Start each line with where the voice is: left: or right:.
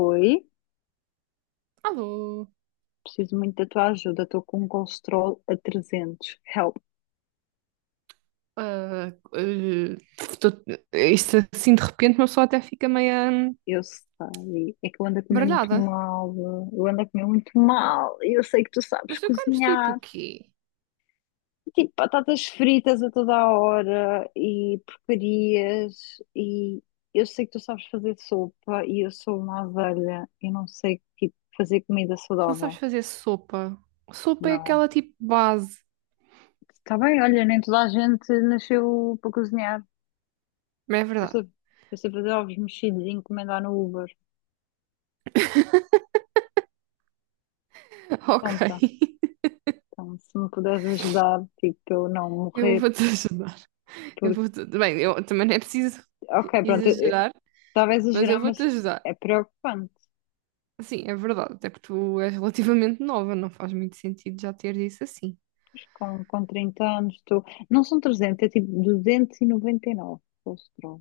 left: Oi,
right: Alô?
left: preciso muito da tua ajuda. Estou com um colesterol a 300. Help,
right: Ah, eh, Isto assim de repente uma pessoa até fica meio hum,
left: eu sei. É que eu ando a comer muito
right: baralhada.
left: mal. Eu ando a comer muito mal. E eu sei que tu sabes
right: Mas tu comes tipo o
left: cozinhar.
right: quê?
left: Tipo, batatas fritas a toda a hora e porcarias. E eu sei que tu sabes fazer sopa e eu sou uma azelha. Eu não sei, tipo, fazer comida
right: Tu não sabes
left: saudável.
right: fazer sopa. Sopa é
left: Não.
right: aquela tipo base.
left: Está bem, olha, nem toda a gente nasceu para cozinhar.
right: Mas é
left: Eu
right: verdade.
left: sei, eu sei fazer ovos mexidos e encomendar no Uber.
right: Ok.
left: Pronto, então se me puderes ajudar, tipo, para eu não
right: Eu
left: morrer,
right: vou-te ajudar. Eu
left: porque,
right: vou-te... Bem, eu também não é preciso
left: ok, pronto,
right: exagerar,
left: estava a
right: mas eu
left: exagerar, mas
right: vou-te ajudar.
left: é preocupante.
right: Sim, é verdade. Até porque tu és relativamente nova, não faz muito sentido já ter isso assim.
left: Pois com 30 anos, estou, não são trezentos, é tipo duzentos e noventa e nove colesterol,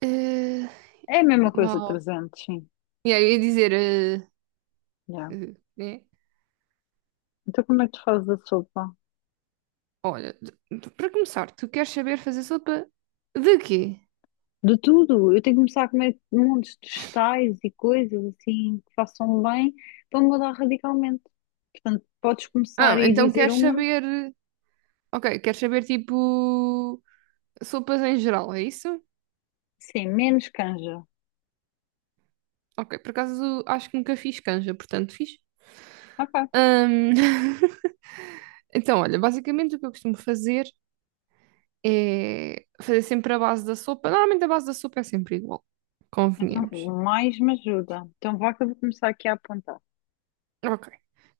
right: Eh,
left: é a mesma coisa,
right: uau.
left: 300, sim,
right: E aí eu ia dizer.
left: yeah.
right: Né?
left: Então como é que tu fazes a sopa?
right: Olha, para começar, tu queres saber fazer sopa de quê?
left: De tudo, eu tenho que começar a comer montes de vegetais e coisas assim que façam bem para mudar radicalmente, portanto, podes começar a
right: Ah, então
left: dizer
right: queres
left: uma,
right: saber. Ok, queres saber tipo. Sopas em geral, é isso?
left: sim, menos canja,
right: Ok, por acaso acho que nunca fiz canja, portanto fiz.
left: ok.
right: Ahm, Então, olha, basicamente o que eu costumo fazer é fazer sempre a base da sopa. Normalmente a base da sopa é sempre igual,
left: Então,
right: convenhamos.
left: mais me ajuda. Então, vá, que eu vou começar aqui a apontar.
right: Ok.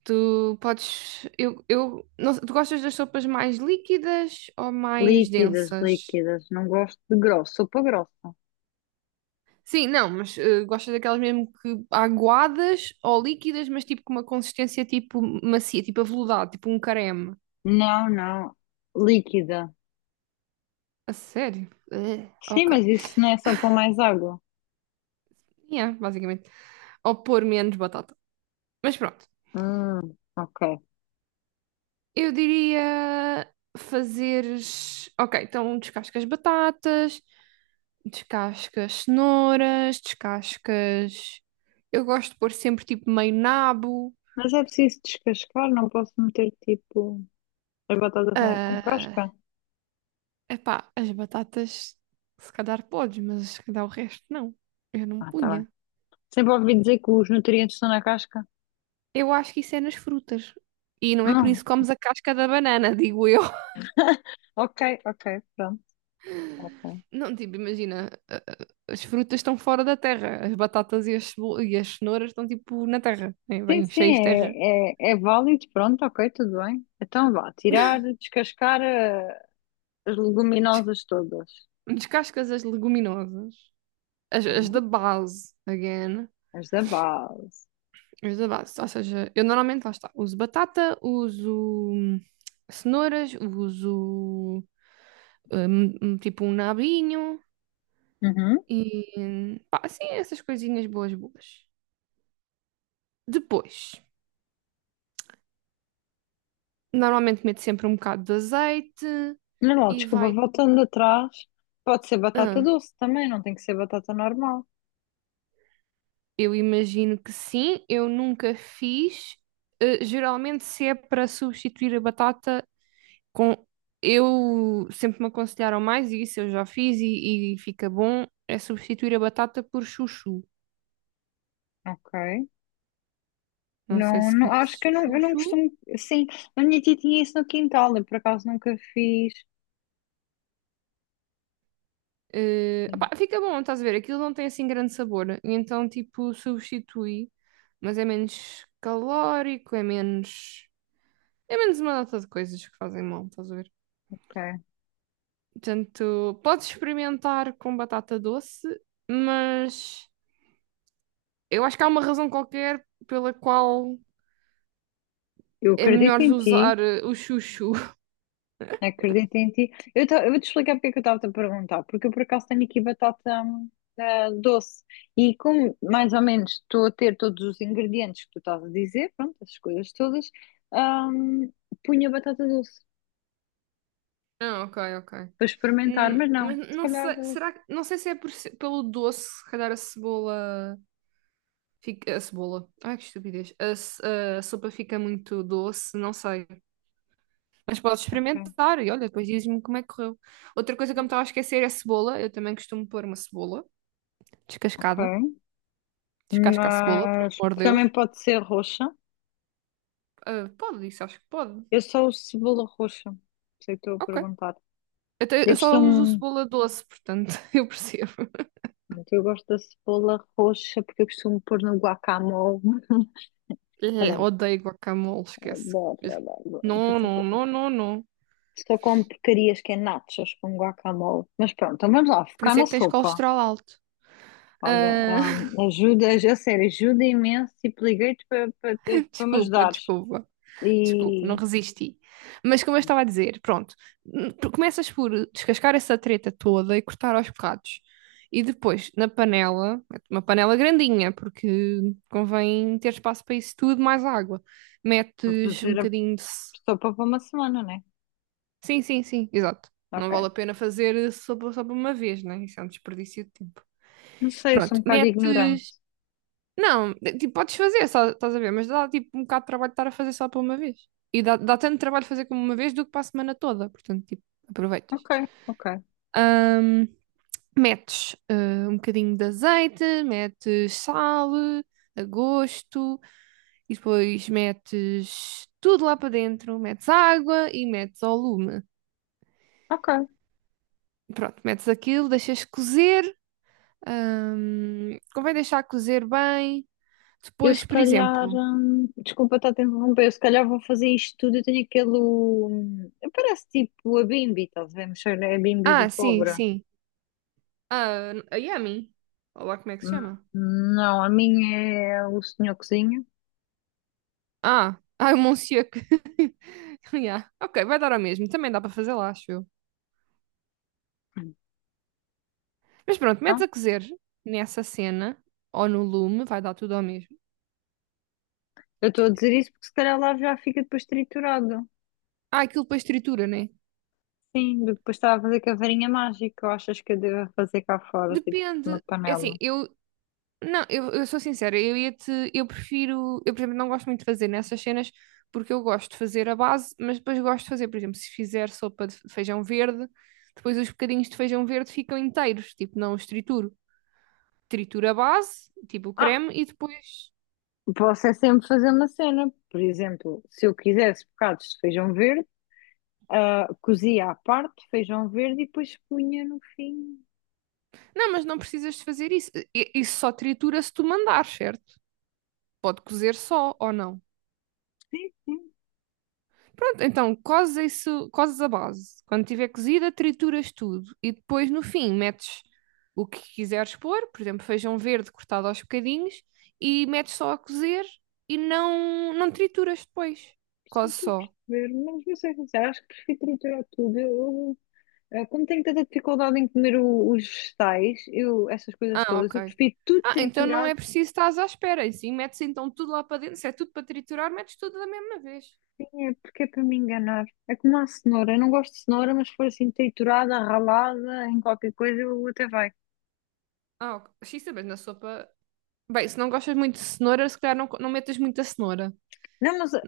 right: Tu podes. Eu não sei, tu gostas das sopas mais líquidas ou mais
left: Líquidas,
right: densas?
left: líquidas. Não gosto de grosso. Sopa grossa.
right: Sim, não, mas gostas daquelas mesmo que aguadas ou líquidas, mas tipo com uma consistência tipo macia, tipo aveludado, tipo um creme.
left: Não, não. Líquida.
right: A sério?
left: Sim,
right: Ok.
left: mas isso não é só para mais água.
right: Yeah, basicamente. Ou pôr menos batata. Mas pronto,
left: Ok.
right: eu diria fazeres. Ok, então descascas batatas, descascas cenouras, descascas. Eu gosto de pôr sempre tipo meio nabo.
left: Mas é preciso descascar, não posso meter tipo as batatas com
right: ah,
left: casca?
right: Epá, as batatas se calhar podes, mas se calhar o resto não. Eu não
left: Ah, tá bem.
right: punha.
left: Sempre ouvi dizer que os nutrientes estão na casca.
right: Eu acho que isso é nas frutas. E não é por
left: Hum.
right: isso que comes a casca da banana, digo eu.
left: Ok, ok, pronto. Ok.
right: Não, tipo, imagina, as frutas estão fora da terra, as batatas e as, as cenouras estão tipo na terra, né?
left: Sim,
right: Bem cheias de
left: sim,
right: terra.
left: é válido, pronto, ok, tudo bem. Então vá, tirar, descascar as leguminosas todas,
right: Descascas as leguminosas, as da
left: sim,
right: base, again.
left: as da base.
right: Os da base. Ou seja, eu normalmente, lá está, uso batata, uso hum, cenouras, uso tipo um nabinho
left: Uhum.
right: e pá, assim, essas coisinhas boas, boas. Depois, normalmente meto sempre um bocado de azeite
left: Não, não,
right: e
left: desculpa,
right: vai.
left: voltando atrás, pode ser batata
right: Ah,
left: doce também, não tem que ser batata normal,
right: eu imagino que sim, eu nunca fiz. Eh, geralmente, se é para substituir a batata, com, eu sempre me aconselharam mais e isso, eu já fiz e fica bom, é substituir a batata por chuchu.
left: ok?
right: Não sei
left: Não,
right: se
left: não, acho que
right: conheces
left: eu
right: o
left: não, eu não
right: chuchu.
left: costumo, sim, a minha tia tinha isso no quintal, eu por acaso nunca fiz,
right: Opá, fica bom, estás a ver? Aquilo não tem assim grande sabor. E então, tipo, substitui, mas é menos calórico, é menos. É menos uma data de coisas que fazem mal, estás a ver?
left: ok?
right: Portanto, podes experimentar com batata doce, mas eu acho que há uma razão qualquer pela qual
left: Eu
right: é
left: acredito
right: melhor
left: em ti,
right: usar o chuchu.
left: acredito em ti. Eu vou te explicar porque é que eu estava-te a perguntar, porque eu por acaso tenho aqui batata doce, e como mais ou menos estou a ter todos os ingredientes que tu estás a dizer, pronto, as coisas todas, hum, punha batata doce
right: Ah, ok, ok.
left: para experimentar, mas não,
right: Mas
left: se
right: não
left: calhar
right: sei, será que, não sei se é por pelo doce, se calhar a cebola fica, a cebola, ai que estupidez, a sopa fica muito doce, não sei. Mas podes
left: ok.
right: experimentar e olha, depois diz-me como é que correu. Outra coisa que eu me estava a esquecer é a cebola, eu também costumo pôr uma cebola
left: Ok.
right: descascada, descasca a cebola, pelo
left: Mas
right: amor de Deus.
left: também pode ser roxa.
right: Ah, pode, isso acho que pode.
left: Eu só uso cebola roxa, sei que estou a
right: Ok.
left: perguntar. Eu
right: Eu só uso
left: costumo,
right: cebola doce, portanto, eu percebo.
left: pronto, eu gosto da cebola roxa porque eu costumo pôr no guacamole.
right: Odeio guacamole, esquece.
left: Adoro, adoro, adoro.
right: Não, não,
left: Só,
right: não, não, não.
left: só como porcarias, que é nachos com guacamole. Mas pronto, então vamos lá,
right: Por
left: focar
right: isso é
left: na
right: que tens
left: sopa.
right: colesterol alto.
left: Olha,
right: Ah,
left: ajuda, a sério, ajuda imenso. Tipo, liguei-te para para ter- para me
right: desculpa,
left: ajudares.
right: desculpa, desculpa, não
left: E
right: resisti. Mas como eu
left: pronto,
right: estava a dizer, pronto, tu começas por descascar essa treta toda e cortar aos bocados. E depois, na panela, uma panela grandinha, porque convém ter espaço para isso tudo, mais água.
left: para
right: Metes um
left: fazer a
right: bocadinho de.
left: sopa para uma semana, né?
right: Sim, sim, sim, exato. Não vale
left: Ok.
right: a pena fazer só, só por uma vez, né? Isso é um desperdício de tempo.
left: Não sei, eu sou
right: Pronto,
left: um bocado ignorante.
right: metes. Não, tipo, podes fazer, só, estás a ver, mas dá tipo um bocado de trabalho de estar a fazer só para uma vez. E dá, dá tanto trabalho fazer como uma vez do que para a semana toda, portanto, tipo, aproveitas.
left: Ok, ok,
right: Ahm, Metes um bocadinho de azeite, metes sal a gosto, e depois metes tudo lá para dentro, metes água e metes ao lume.
left: ok.
right: Pronto, metes aquilo, deixas cozer, convém deixar cozer bem.
left: Eu
right: Depois,
left: se
right: por
left: calhar,
right: exemplo.
left: desculpa estar a te interromper, eu se calhar vou fazer isto tudo. Eu tenho aquele, parece tipo a Bimbi, estás a ver? Mexer a Bimbi do
right: Ah, sim,
left: pobre.
right: sim. Ah, a Yami. Olha lá como é que se
left: Hum,
right: chama.
left: Não, a minha é o senhor cozinha.
right: Ah, ah, o Monsieur. Yeah. Ok, vai dar ao mesmo. Também dá para fazer lá, acho eu. Mas pronto, metes
left: Então,
right: a cozer nessa cena ou no lume, vai dar tudo ao mesmo.
left: eu estou a dizer isso porque se calhar lá já fica depois triturado.
right: Ah, aquilo depois tritura, né?
left: Sim, depois estava a fazer com a varinha mágica. Ou achas que eu devo fazer cá fora, tipo, uma
right: Depende. É assim,
left: panela?
right: eu. Não, eu sou sincera, eu ia-te. Eu prefiro. Eu, por exemplo, não gosto muito de fazer nessas cenas porque eu gosto de fazer a base, mas depois gosto de fazer, por exemplo, se fizer sopa de feijão verde, depois os bocadinhos de feijão verde ficam inteiros, tipo, não os trituro. Tritura a base, tipo o
left: Ah,
right: creme, e depois.
left: posso é sempre fazer uma cena. Por exemplo, se eu quisesse bocados de feijão verde, cozia à parte feijão verde e depois punha no fim.
right: Não, mas não precisas de fazer isso. Isso só tritura se tu mandar, certo? Pode cozer só ou não.
left: Sim, sim,
right: Pronto, então cozes isso, cozes a base. Quando tiver cozida, trituras tudo e depois no fim metes o que quiseres pôr, por exemplo, feijão verde cortado aos bocadinhos e metes só a cozer e não trituras depois.
left: sim,
right: Cozes
left: estou a
right: só.
left: perceber. Mas vou ser sincera, acho que prefiro triturar tudo. Como tenho tanta dificuldade em comer os vegetais, eu, essas coisas
right: Ah,
left: todas,
right: ok.
left: eu prefiro tudo
right: Ah, então não
left: triturado,
right: é preciso estás à espera. E sim, metes então tudo lá para dentro. Se é tudo para triturar, metes tudo da mesma vez.
left: sim, é porque é para me enganar. É como a cenoura, eu não gosto de cenoura, mas se for assim triturada, ralada, em qualquer coisa, eu até vai.
right: Ah, ok. Sim, também na sopa. Bem, se não gostas muito de cenoura, se calhar não, não metas muita cenoura.
left: Não, mas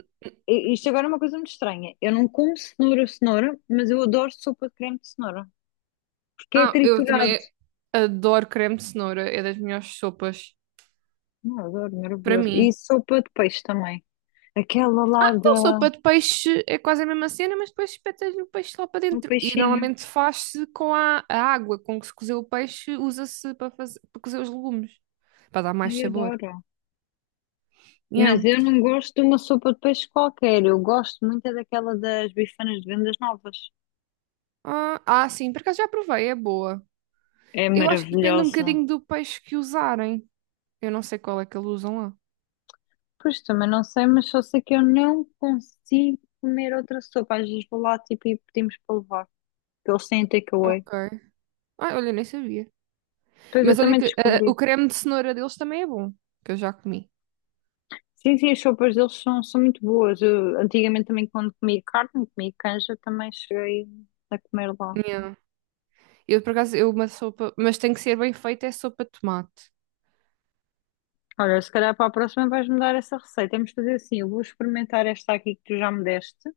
left: isto agora é uma coisa muito estranha. Eu não como cenoura, cenoura, mas eu adoro sopa de creme de cenoura, porque é
right: Ah, eu
left: triturado.
right: também adoro creme de cenoura. É das melhores sopas
left: Não, eu adoro,
right: para
left: maravilhoso. E
right: mim.
left: sopa de peixe também. Aquela lá
right: Então,
left: da,
right: sopa de peixe é quase a mesma cena, mas depois espetas o peixe lá para
left: do
right: dentro. E
left: peixinho,
right: normalmente faz-se com a água com que se cozeu o peixe, usa-se para fazer, para cozer os legumes, para dar mais
left: ai,
right: sabor.
left: adoro.
right: Yeah.
left: Mas eu não gosto de uma sopa de peixe qualquer. Eu gosto muito é daquela das bifanas de Vendas Novas.
right: Ah, ah, sim, por acaso já provei, é boa.
left: É
right: Eu acho que depende um
left: maravilhosa.
right: bocadinho do peixe que usarem. Eu não sei qual é que eles usam lá.
left: Pois também não sei, mas só sei que eu não consigo comer outra sopa. Às vezes vou lá tipo, e pedimos para levar, porque eles têm takeaway.
right: Ok. Ah, olha, nem sabia.
left: Pois eu
right: Mas olha
left: também
right: que o
left: descobri.
right: creme de cenoura deles também é bom, que eu já comi.
left: Sim, sim, as sopas deles são muito boas. Eu, antigamente, também quando comia carne, comia canja, também cheguei a comer lá.
right: Yeah. Eu por acaso, eu uma sopa, mas tem que ser bem feita, é sopa de tomate.
left: Olha, se calhar para a próxima vais-me dar essa receita. Vamos fazer assim, eu vou experimentar esta aqui que tu já me deste.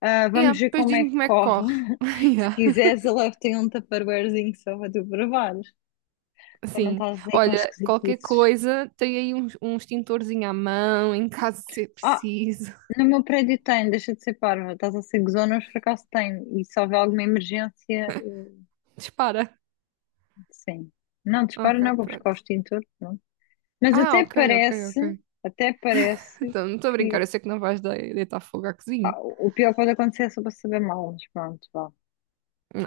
left: Ah,
right: Yeah,
left: vamos ver
right: depois
left: como é
right: diz-me
left: que
right: como é que
left: corre.
right: corre.
left: Se
right: Yeah.
left: quiseres, eu levo-te aí um tupperwarezinho só para tu provares. Para não
right: Sim.
left: estás aí com
right: Olha, qualquer
left: esquisitices.
right: coisa, tem aí um extintorzinho à mão, em caso de ser
left: Ah,
right: preciso.
left: no meu prédio tem, deixa de ser parva. Estás a ser gozona, mas por acaso tem. E se houver alguma emergência,
right: Dispara.
left: sim. Não, dispara não,
right: Ok,
left: vou buscar o
right: pronto.
left: extintor. Não. Mas
right: Ah,
left: até
right: ok, ok,
left: parece,
right: ok.
left: até parece
right: Então, não estou a brincar,
left: que,
right: eu sei que não vais deitar fogo à
left: pá,
right: cozinha.
left: o pior que pode acontecer é só para saber mal. Mas pronto, vá.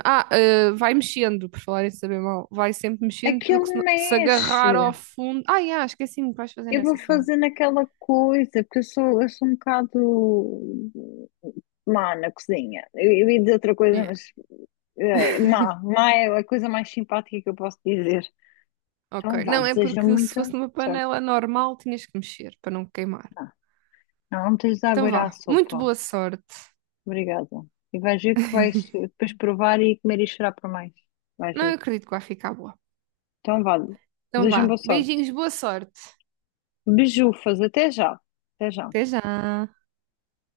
right: Ah, ah, vai mexendo, por falar em saber mal. Vai sempre mexendo,
left: Aquilo
right: porque se, se
left: mexe.
right: agarrar ao fundo. Ah, yeah, esqueci-me que vais fazer
left: Eu vou
right: nessa cena.
left: fazer naquela coisa, porque eu sou um bocado má na cozinha. Eu ia dizer outra coisa,
right: Yeah,
left: mas má, má é a coisa mais simpática que eu posso dizer. Então
right: ok.
left: vá,
right: Não, é
left: desejo
right: porque se fosse
left: muita
right: numa
left: sorte.
right: panela normal, tinhas que mexer para não queimar.
left: Não, não, não tens de
right: Então
left: aguardar a
right: vá, muito
left: sopa.
right: boa sorte.
left: Obrigada. E vais ver que vais depois provar e comer e chorar por mais. Vais
right: Não
left: ver.
right: acredito que vai ficar boa.
left: Então vá,
right: Então
left: desejo
right: vá,
left: boa sorte.
right: beijinhos, boa sorte.
left: Beijufas, até já. Até já.
right: Até já.